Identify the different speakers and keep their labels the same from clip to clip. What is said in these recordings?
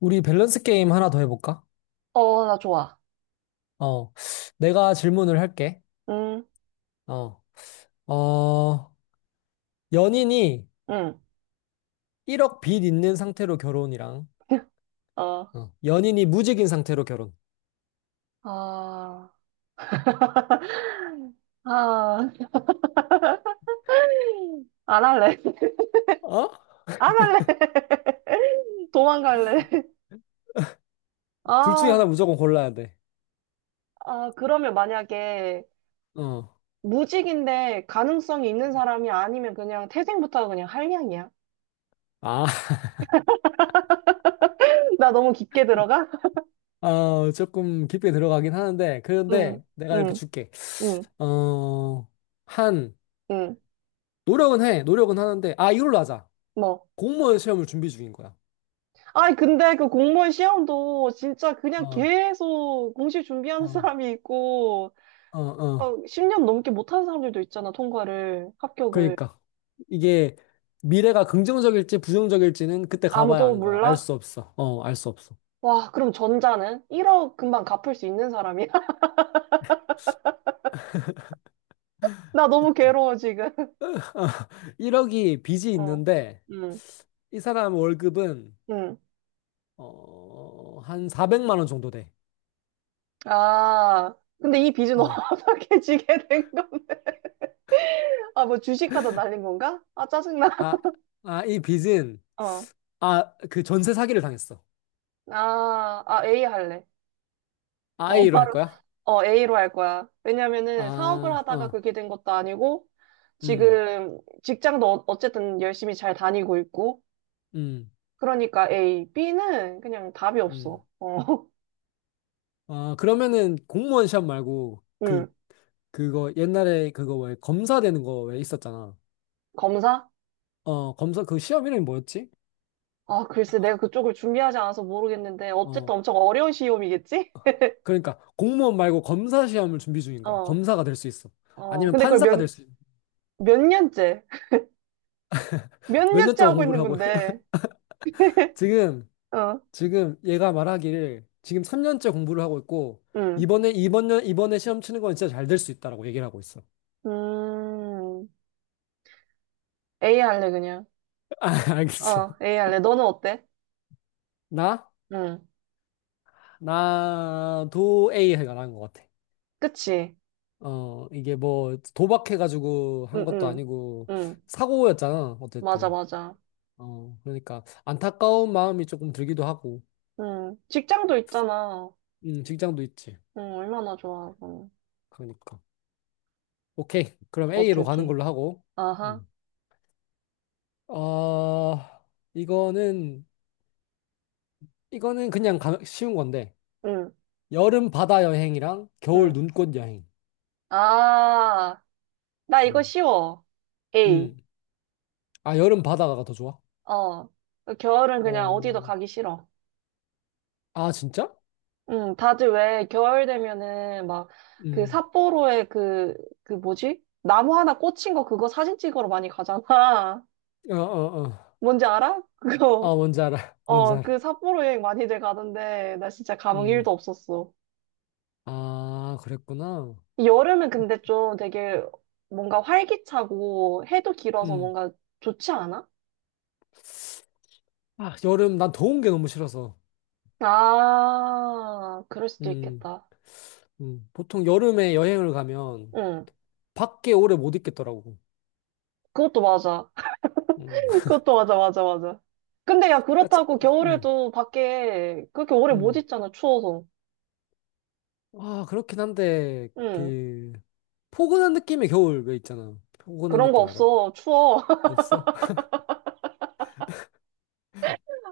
Speaker 1: 우리 밸런스 게임 하나 더 해볼까?
Speaker 2: 어, 나 좋아.
Speaker 1: 어, 내가 질문을 할게.
Speaker 2: 응,
Speaker 1: 어, 어, 연인이
Speaker 2: 응.
Speaker 1: 1억 빚 있는 상태로 결혼이랑,
Speaker 2: 어,
Speaker 1: 어, 연인이 무직인 상태로 결혼.
Speaker 2: 아, 아, 안 할래.
Speaker 1: 어?
Speaker 2: 안 할래. 도망갈래.
Speaker 1: 둘 중에 하나
Speaker 2: 아,
Speaker 1: 무조건 골라야 돼.
Speaker 2: 아, 그러면 만약에
Speaker 1: 어,
Speaker 2: 무직인데 가능성이 있는 사람이 아니면 그냥 태생부터 그냥 한량이야.
Speaker 1: 아,
Speaker 2: 나 너무 깊게 들어가?
Speaker 1: 아, 조금 깊게 들어가긴 하는데,
Speaker 2: 응,
Speaker 1: 그런데 내가 이렇게
Speaker 2: 응,
Speaker 1: 줄게.
Speaker 2: 응,
Speaker 1: 어, 한,
Speaker 2: 응.
Speaker 1: 노력은 해. 노력은 하는데, 아, 이걸로 하자.
Speaker 2: 뭐.
Speaker 1: 공무원 시험을 준비 중인 거야.
Speaker 2: 아니, 근데 그 공무원 시험도 진짜 그냥
Speaker 1: 어,
Speaker 2: 계속 공식 준비하는
Speaker 1: 어,
Speaker 2: 사람이 있고,
Speaker 1: 어,
Speaker 2: 막
Speaker 1: 어.
Speaker 2: 10년 넘게 못하는 사람들도 있잖아, 통과를, 합격을.
Speaker 1: 그러니까 이게 미래가 긍정적일지 부정적일지는 그때 가봐야
Speaker 2: 아무도
Speaker 1: 아는 거야. 알
Speaker 2: 몰라?
Speaker 1: 수 없어. 어, 알 수 없어.
Speaker 2: 와, 그럼 전자는 1억 금방 갚을 수 있는 사람이야? 나 너무 괴로워, 지금.
Speaker 1: 1억이 빚이
Speaker 2: 어,
Speaker 1: 있는데
Speaker 2: 음,
Speaker 1: 이 사람 월급은
Speaker 2: 음.
Speaker 1: 어, 한 400만 원 정도 돼.
Speaker 2: 아, 근데 이 빚은
Speaker 1: 어.
Speaker 2: 어떻게 지게 된 건가? 아, 뭐 주식하다 날린 건가? 아, 짜증나.
Speaker 1: 아, 아, 이 빚은
Speaker 2: 어,
Speaker 1: 아, 그 전세 사기를 당했어.
Speaker 2: 아, 아, A 할래. 어,
Speaker 1: 아이로 할
Speaker 2: 바로,
Speaker 1: 거야?
Speaker 2: A로 할 거야. 왜냐면은 사업을
Speaker 1: 아,
Speaker 2: 하다가
Speaker 1: 어.
Speaker 2: 그렇게 된 것도 아니고,
Speaker 1: 음.
Speaker 2: 지금 직장도 어쨌든 열심히 잘 다니고 있고,
Speaker 1: 음.
Speaker 2: 그러니까 A, B는 그냥 답이
Speaker 1: 음.
Speaker 2: 없어. 어,
Speaker 1: 아, 그러면은 공무원 시험 말고 그
Speaker 2: 음,
Speaker 1: 그거 옛날에 그거 왜 검사 되는 거 왜 있었잖아.
Speaker 2: 검사?
Speaker 1: 어, 검사 그 시험 이름이 뭐였지?
Speaker 2: 아, 글쎄, 내가 그쪽을 준비하지 않아서 모르겠는데,
Speaker 1: 어,
Speaker 2: 어쨌든 엄청 어려운 시험이겠지?
Speaker 1: 그러니까 공무원 말고 검사 시험을 준비 중인 거야.
Speaker 2: 어,
Speaker 1: 검사가 될 수 있어.
Speaker 2: 어,
Speaker 1: 아니면
Speaker 2: 근데 그걸
Speaker 1: 판사가 될 수 있어.
Speaker 2: 몇 년째? 몇
Speaker 1: 몇 년
Speaker 2: 년째
Speaker 1: 동안
Speaker 2: 하고 있는
Speaker 1: 공부를 하고
Speaker 2: 건데,
Speaker 1: 지금
Speaker 2: 어,
Speaker 1: 지금 얘가 말하기를 지금 3년째 공부를 하고 있고
Speaker 2: 음,
Speaker 1: 이번에 이번 년 이번에 시험 치는 건 진짜 잘 될 수 있다라고 얘기를 하고 있어.
Speaker 2: 음, A 할래, 그냥.
Speaker 1: 아, 알겠어.
Speaker 2: 어, A 할래. 너는 어때?
Speaker 1: 나
Speaker 2: 응,
Speaker 1: 나도 A 해가 난 것 같아.
Speaker 2: 그치?
Speaker 1: 어, 이게 뭐 도박해가지고 한
Speaker 2: 응,
Speaker 1: 것도
Speaker 2: 응,
Speaker 1: 아니고
Speaker 2: 응,
Speaker 1: 사고였잖아.
Speaker 2: 맞아,
Speaker 1: 어쨌든.
Speaker 2: 맞아.
Speaker 1: 어, 그러니까 안타까운 마음이 조금 들기도 하고.
Speaker 2: 응, 직장도 있잖아.
Speaker 1: 직장도 있지.
Speaker 2: 응, 얼마나 좋아. 응,
Speaker 1: 그러니까. 오케이. 그럼
Speaker 2: 오케이,
Speaker 1: A로 가는
Speaker 2: 오케이.
Speaker 1: 걸로 하고.
Speaker 2: 아하,
Speaker 1: 음. 어, 이거는, 이거는 그냥 쉬운 건데.
Speaker 2: 응.
Speaker 1: 여름 바다 여행이랑 겨울
Speaker 2: 응.
Speaker 1: 눈꽃 여행.
Speaker 2: 아, 나 이거
Speaker 1: 음.
Speaker 2: 쉬워. A.
Speaker 1: 음. 아, 여름 바다가 더 좋아?
Speaker 2: 어. 겨울은 그냥 어디도
Speaker 1: 어,
Speaker 2: 가기 싫어.
Speaker 1: 아, 진짜?
Speaker 2: 응, 다들 왜 겨울 되면은 막 그
Speaker 1: 음.
Speaker 2: 삿포로에 그, 그 뭐지? 나무 하나 꽂힌 거 그거 사진 찍으러 많이 가잖아.
Speaker 1: 어, 어, 어.
Speaker 2: 뭔지 알아? 그거.
Speaker 1: 아, 뭔지 알아. 뭔지
Speaker 2: 어, 그
Speaker 1: 알아.
Speaker 2: 삿포로 여행 많이들 가던데 나 진짜 감흥
Speaker 1: 음.
Speaker 2: 1도 없었어.
Speaker 1: 아, 그랬구나.
Speaker 2: 여름은 근데 좀 되게 뭔가 활기차고 해도 길어서
Speaker 1: 음.
Speaker 2: 뭔가 좋지 않아?
Speaker 1: 아, 여름, 난 더운 게 너무 싫어서.
Speaker 2: 아, 그럴 수도
Speaker 1: 음.
Speaker 2: 있겠다.
Speaker 1: 음. 보통 여름에 여행을 가면
Speaker 2: 응.
Speaker 1: 밖에 오래 못 있겠더라고.
Speaker 2: 그것도 맞아.
Speaker 1: 음.
Speaker 2: 그것도 맞아, 맞아, 맞아. 근데 야,
Speaker 1: 야, 차,
Speaker 2: 그렇다고
Speaker 1: 음,
Speaker 2: 겨울에도 밖에 그렇게 오래 못
Speaker 1: 음.
Speaker 2: 있잖아, 추워서.
Speaker 1: 아, 그렇긴 한데,
Speaker 2: 응.
Speaker 1: 그, 포근한 느낌의 겨울 왜 있잖아. 포근한
Speaker 2: 그런 거
Speaker 1: 느낌 알아?
Speaker 2: 없어. 추워.
Speaker 1: 없어?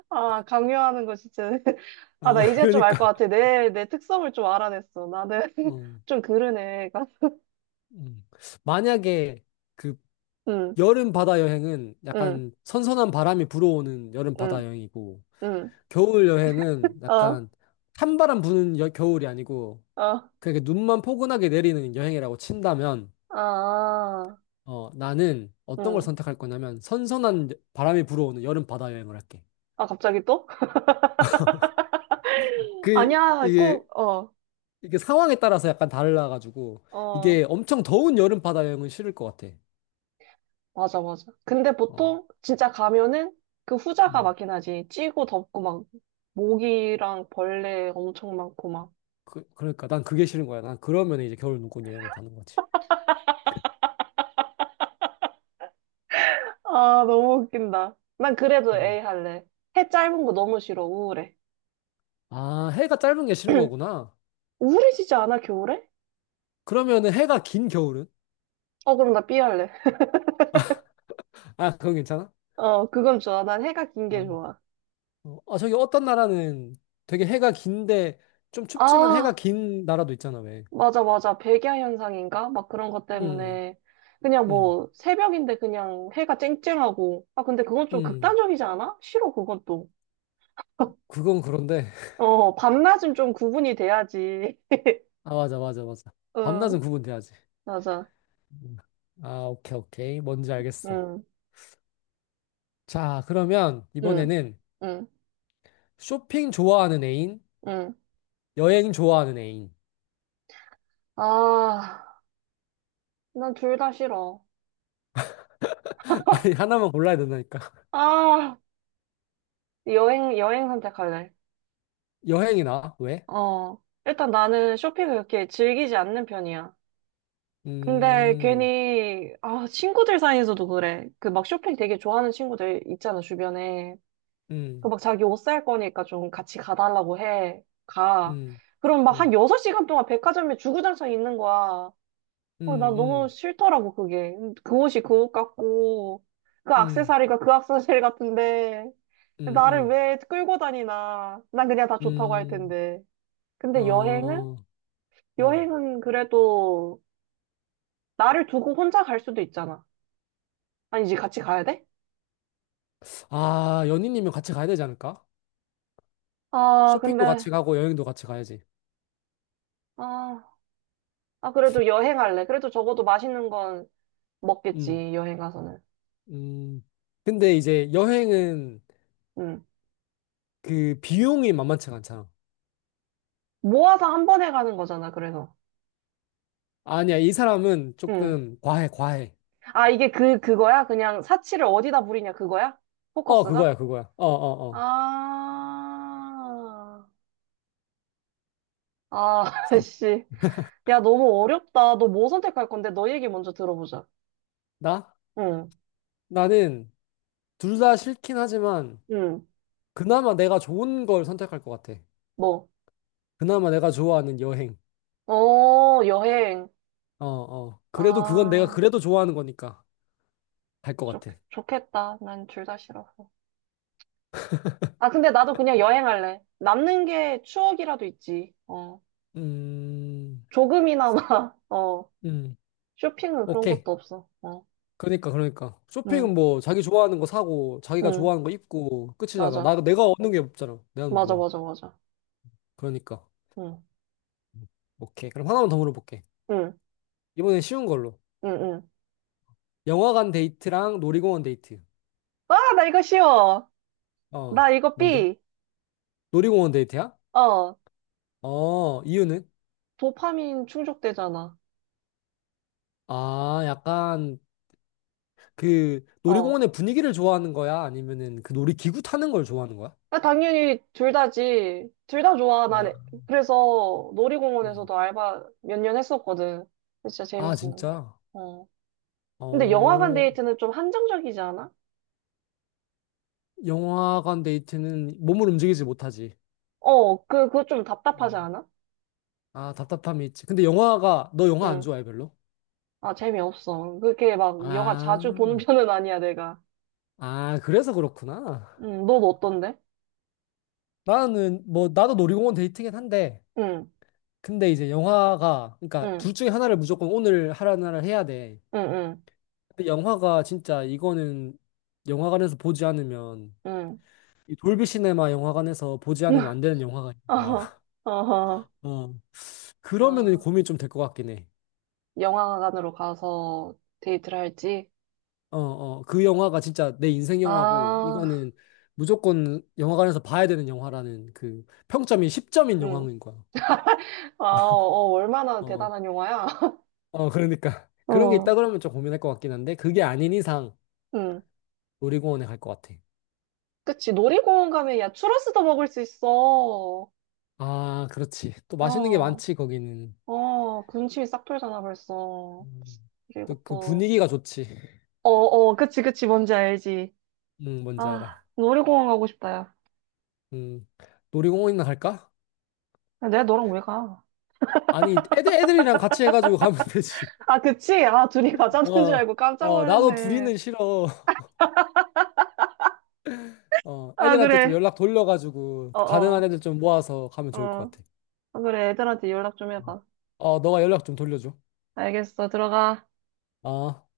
Speaker 2: 아, 강요하는 거 진짜. 아, 나
Speaker 1: 아,
Speaker 2: 이제 좀 알 것
Speaker 1: 그러니까.
Speaker 2: 같아. 내 특성을 좀 알아냈어. 나는
Speaker 1: 어,
Speaker 2: 좀 그러네.
Speaker 1: 음. 만약에 그
Speaker 2: 응,
Speaker 1: 여름 바다 여행은
Speaker 2: 응,
Speaker 1: 약간 선선한 바람이 불어오는 여름
Speaker 2: 응,
Speaker 1: 바다 여행이고,
Speaker 2: 응.
Speaker 1: 겨울 여행은
Speaker 2: 어,
Speaker 1: 약간 찬바람 부는 겨울이 아니고,
Speaker 2: 어,
Speaker 1: 그렇게 눈만 포근하게 내리는 여행이라고 친다면,
Speaker 2: 아,
Speaker 1: 어, 나는 어떤 걸
Speaker 2: 응.
Speaker 1: 선택할 거냐면, 선선한 바람이 불어오는 여름 바다 여행을 할게.
Speaker 2: 아, 갑자기 또?
Speaker 1: 그
Speaker 2: 아니야,
Speaker 1: 이게
Speaker 2: 꼭, 어,
Speaker 1: 이게 상황에 따라서 약간 달라가지고
Speaker 2: 어.
Speaker 1: 이게 엄청 더운 여름 바다 여행은 싫을 것 같아.
Speaker 2: 맞아, 맞아. 근데
Speaker 1: 어,
Speaker 2: 보통 진짜 가면은 그 후자가
Speaker 1: 음.
Speaker 2: 맞긴 하지. 찌고 덥고 막 모기랑 벌레 엄청 많고 막.
Speaker 1: 그러니까 난 그게 싫은 거야. 난 그러면 이제 겨울 눈꽃 여행을 가는 거지.
Speaker 2: 아, 너무 웃긴다. 난 그래도 A
Speaker 1: 음.
Speaker 2: 할래. 해 짧은 거 너무 싫어. 우울해.
Speaker 1: 아, 해가 짧은 게 싫은 거구나.
Speaker 2: 우울해지지 않아, 겨울에?
Speaker 1: 그러면은 해가 긴 겨울은?
Speaker 2: 어, 그럼 나 B 할래.
Speaker 1: 아, 그건 괜찮아?
Speaker 2: 어, 그건 좋아. 난 해가 긴 게
Speaker 1: 아,
Speaker 2: 좋아.
Speaker 1: 어, 아, 저기 어떤 나라는 되게 해가 긴데 좀 춥지만 해가
Speaker 2: 아,
Speaker 1: 긴 나라도 있잖아, 왜?
Speaker 2: 맞아, 맞아. 백야 현상인가? 막 그런 것
Speaker 1: 음,
Speaker 2: 때문에. 그냥
Speaker 1: 음,
Speaker 2: 뭐, 새벽인데 그냥 해가 쨍쨍하고. 아, 근데 그건 좀
Speaker 1: 음.
Speaker 2: 극단적이지 않아? 싫어, 그건 또.
Speaker 1: 그건 그런데.
Speaker 2: 어, 밤낮은 좀 구분이 돼야지.
Speaker 1: 아, 맞아, 맞아, 맞아.
Speaker 2: 응,
Speaker 1: 밤낮은 구분돼야지.
Speaker 2: 맞아.
Speaker 1: 아, 오케이, 오케이. 뭔지 알겠어.
Speaker 2: 응,
Speaker 1: 자, 그러면
Speaker 2: 응,
Speaker 1: 이번에는
Speaker 2: 응,
Speaker 1: 쇼핑 좋아하는 애인,
Speaker 2: 응.
Speaker 1: 여행 좋아하는 애인.
Speaker 2: 아, 난 둘 다 싫어.
Speaker 1: 아니, 하나만 골라야 된다니까.
Speaker 2: 아, 여행, 여행 선택할래.
Speaker 1: 여행이나, 왜?
Speaker 2: 어, 일단 나는 쇼핑을 그렇게 즐기지 않는 편이야. 근데
Speaker 1: 음,
Speaker 2: 괜히, 아, 친구들 사이에서도 그래. 그 막 쇼핑 되게 좋아하는 친구들 있잖아, 주변에. 그
Speaker 1: 음,
Speaker 2: 막 자기 옷 살 거니까 좀 같이 가달라고 해. 가.
Speaker 1: 음,
Speaker 2: 그럼 막
Speaker 1: 음,
Speaker 2: 한 6시간 동안 백화점에 주구장창 있는 거야.
Speaker 1: 음,
Speaker 2: 어, 나 너무
Speaker 1: 음,
Speaker 2: 싫더라고, 그게. 그 옷이 그 옷 같고, 그
Speaker 1: 음,
Speaker 2: 액세서리가 그 액세서리 같은데,
Speaker 1: 음,
Speaker 2: 나를
Speaker 1: 음,
Speaker 2: 왜 끌고 다니나. 난 그냥 다 좋다고 할
Speaker 1: 음,
Speaker 2: 텐데. 근데 여행은?
Speaker 1: 어, 음.
Speaker 2: 여행은 그래도 나를 두고 혼자 갈 수도 있잖아. 아니, 이제 같이 가야 돼?
Speaker 1: 아, 연인이면 같이 가야 되지 않을까?
Speaker 2: 아,
Speaker 1: 쇼핑도
Speaker 2: 근데,
Speaker 1: 같이 가고 여행도 같이 가야지.
Speaker 2: 아, 아, 그래도 여행할래. 그래도 적어도 맛있는 건
Speaker 1: 음,
Speaker 2: 먹겠지, 여행 가서는.
Speaker 1: 음. 근데 이제 여행은
Speaker 2: 응.
Speaker 1: 그 비용이 만만치가 않잖아.
Speaker 2: 모아서 한 번에 가는 거잖아, 그래서.
Speaker 1: 아니야, 이 사람은
Speaker 2: 응.
Speaker 1: 조금 과해, 과해.
Speaker 2: 아, 이게 그거야? 그냥 사치를 어디다 부리냐, 그거야?
Speaker 1: 어,
Speaker 2: 포커스가?
Speaker 1: 그거야, 그거야. 어, 어, 어.
Speaker 2: 아, 아,
Speaker 1: 사,
Speaker 2: 씨. 야, 너무 어렵다. 너 뭐 선택할 건데? 너 얘기 먼저 들어보자.
Speaker 1: 나?
Speaker 2: 응,
Speaker 1: 나는 둘 다 싫긴 하지만,
Speaker 2: 응,
Speaker 1: 그나마 내가 좋은 걸 선택할 것 같아.
Speaker 2: 뭐.
Speaker 1: 그나마 내가 좋아하는 여행.
Speaker 2: 어, 여행.
Speaker 1: 어, 어. 그래도 그건 내가
Speaker 2: 아,
Speaker 1: 그래도 좋아하는 거니까 갈 것
Speaker 2: 좋,
Speaker 1: 같아.
Speaker 2: 좋겠다. 난 둘 다 싫어서. 아, 근데 나도 그냥 여행할래. 남는 게 추억이라도 있지. 어,
Speaker 1: 음,
Speaker 2: 조금이나마, 어,
Speaker 1: 음,
Speaker 2: 쇼핑은 그런
Speaker 1: 오케이.
Speaker 2: 것도 없어. 어,
Speaker 1: 그러니까, 그러니까.
Speaker 2: 응,
Speaker 1: 쇼핑은 뭐, 자기 좋아하는 거 사고, 자기가
Speaker 2: 응,
Speaker 1: 좋아하는 거 입고, 끝이잖아.
Speaker 2: 맞아.
Speaker 1: 내가 얻는 게 없잖아. 내가
Speaker 2: 맞아,
Speaker 1: 뭐야.
Speaker 2: 맞아, 맞아.
Speaker 1: 그러니까.
Speaker 2: 응.
Speaker 1: 오케이. 그럼 하나만 더 물어볼게.
Speaker 2: 응,
Speaker 1: 이번엔 쉬운 걸로.
Speaker 2: 응, 응.
Speaker 1: 영화관 데이트랑 놀이공원 데이트.
Speaker 2: 아, 나 이거 쉬워. 나
Speaker 1: 어,
Speaker 2: 이거
Speaker 1: 뭔데?
Speaker 2: B.
Speaker 1: 놀이공원 데이트야?
Speaker 2: 어,
Speaker 1: 어, 이유는?
Speaker 2: 도파민 충족되잖아.
Speaker 1: 아, 약간 그
Speaker 2: 어.
Speaker 1: 놀이공원의 분위기를 좋아하는 거야? 아니면은 그 놀이기구 타는 걸 좋아하는 거야?
Speaker 2: 아, 당연히 둘 다지. 둘 다 좋아. 난
Speaker 1: 아,
Speaker 2: 그래서
Speaker 1: 음.
Speaker 2: 놀이공원에서도 알바 몇 년 했었거든. 진짜
Speaker 1: 아,
Speaker 2: 재밌었는데.
Speaker 1: 진짜?
Speaker 2: 어. 근데 영화관
Speaker 1: 어,
Speaker 2: 데이트는 좀 한정적이지 않아?
Speaker 1: 영화관 데이트는 몸을 움직이지 못하지.
Speaker 2: 어, 그거 좀 답답하지
Speaker 1: 음.
Speaker 2: 않아?
Speaker 1: 아, 답답함이 있지. 근데 영화가, 너 영화 안
Speaker 2: 응.
Speaker 1: 좋아해, 별로?
Speaker 2: 아, 재미없어. 그렇게 막 영화
Speaker 1: 아,
Speaker 2: 자주 보는 편은 아니야, 내가.
Speaker 1: 아, 그래서 그렇구나.
Speaker 2: 응, 넌 어떤데?
Speaker 1: 나는, 뭐, 나도 놀이공원 데이트긴 한데,
Speaker 2: 응,
Speaker 1: 근데 이제 영화가 그러니까
Speaker 2: 응,
Speaker 1: 둘 중에 하나를 무조건 오늘 하라는 날을 해야 돼.
Speaker 2: 응,
Speaker 1: 근데 영화가 진짜 이거는 영화관에서 보지 않으면
Speaker 2: 응, 응.
Speaker 1: 이 돌비 시네마 영화관에서 보지 않으면 안 되는 영화가 있는 거야.
Speaker 2: 어허, 어허.
Speaker 1: 어. 그러면은
Speaker 2: 아,
Speaker 1: 고민 좀 될 것 같긴 해.
Speaker 2: 영화관으로 가서 데이트를 할지?
Speaker 1: 어, 어. 그 영화가 진짜 내 인생 영화고
Speaker 2: 아,
Speaker 1: 이거는 무조건 영화관에서 봐야 되는 영화라는 그 평점이 10점인
Speaker 2: 응.
Speaker 1: 영화인 거야.
Speaker 2: 아, 어, 어, 얼마나
Speaker 1: 어.
Speaker 2: 대단한 영화야?
Speaker 1: 어, 그러니까 그런 게
Speaker 2: 어,
Speaker 1: 있다 그러면 좀 고민할 것 같긴 한데 그게 아닌 이상
Speaker 2: 응.
Speaker 1: 놀이공원에 갈 것 같아.
Speaker 2: 그치, 놀이공원 가면 야, 추러스도 먹을 수 있어.
Speaker 1: 아, 그렇지. 또 맛있는 게
Speaker 2: 어,
Speaker 1: 많지, 거기는.
Speaker 2: 어, 군침이 싹 돌잖아, 벌써.
Speaker 1: 음,
Speaker 2: 그리고
Speaker 1: 또 그
Speaker 2: 또,
Speaker 1: 분위기가 좋지.
Speaker 2: 어, 어, 그치, 그치, 뭔지 알지.
Speaker 1: 응, 뭔지
Speaker 2: 아,
Speaker 1: 알아.
Speaker 2: 놀이공원 가고 싶다, 야.
Speaker 1: 응. 놀이공원이나 갈까?
Speaker 2: 야, 내가 너랑 왜 가?
Speaker 1: 아니, 애들이랑 같이 해가지고 가면 되지.
Speaker 2: 아, 그치? 아, 둘이 가자는 줄
Speaker 1: 어,
Speaker 2: 알고 깜짝
Speaker 1: 어, 나도
Speaker 2: 놀랐네.
Speaker 1: 둘이는 싫어. 어,
Speaker 2: 아,
Speaker 1: 애들한테 좀
Speaker 2: 그래.
Speaker 1: 연락 돌려가지고,
Speaker 2: 어,
Speaker 1: 가능한
Speaker 2: 어,
Speaker 1: 애들 좀 모아서 가면 좋을 것
Speaker 2: 어.
Speaker 1: 같아.
Speaker 2: 아, 그래, 애들한테 연락 좀 해봐.
Speaker 1: 어, 너가 연락 좀 돌려줘.
Speaker 2: 알겠어, 들어가.
Speaker 1: 어.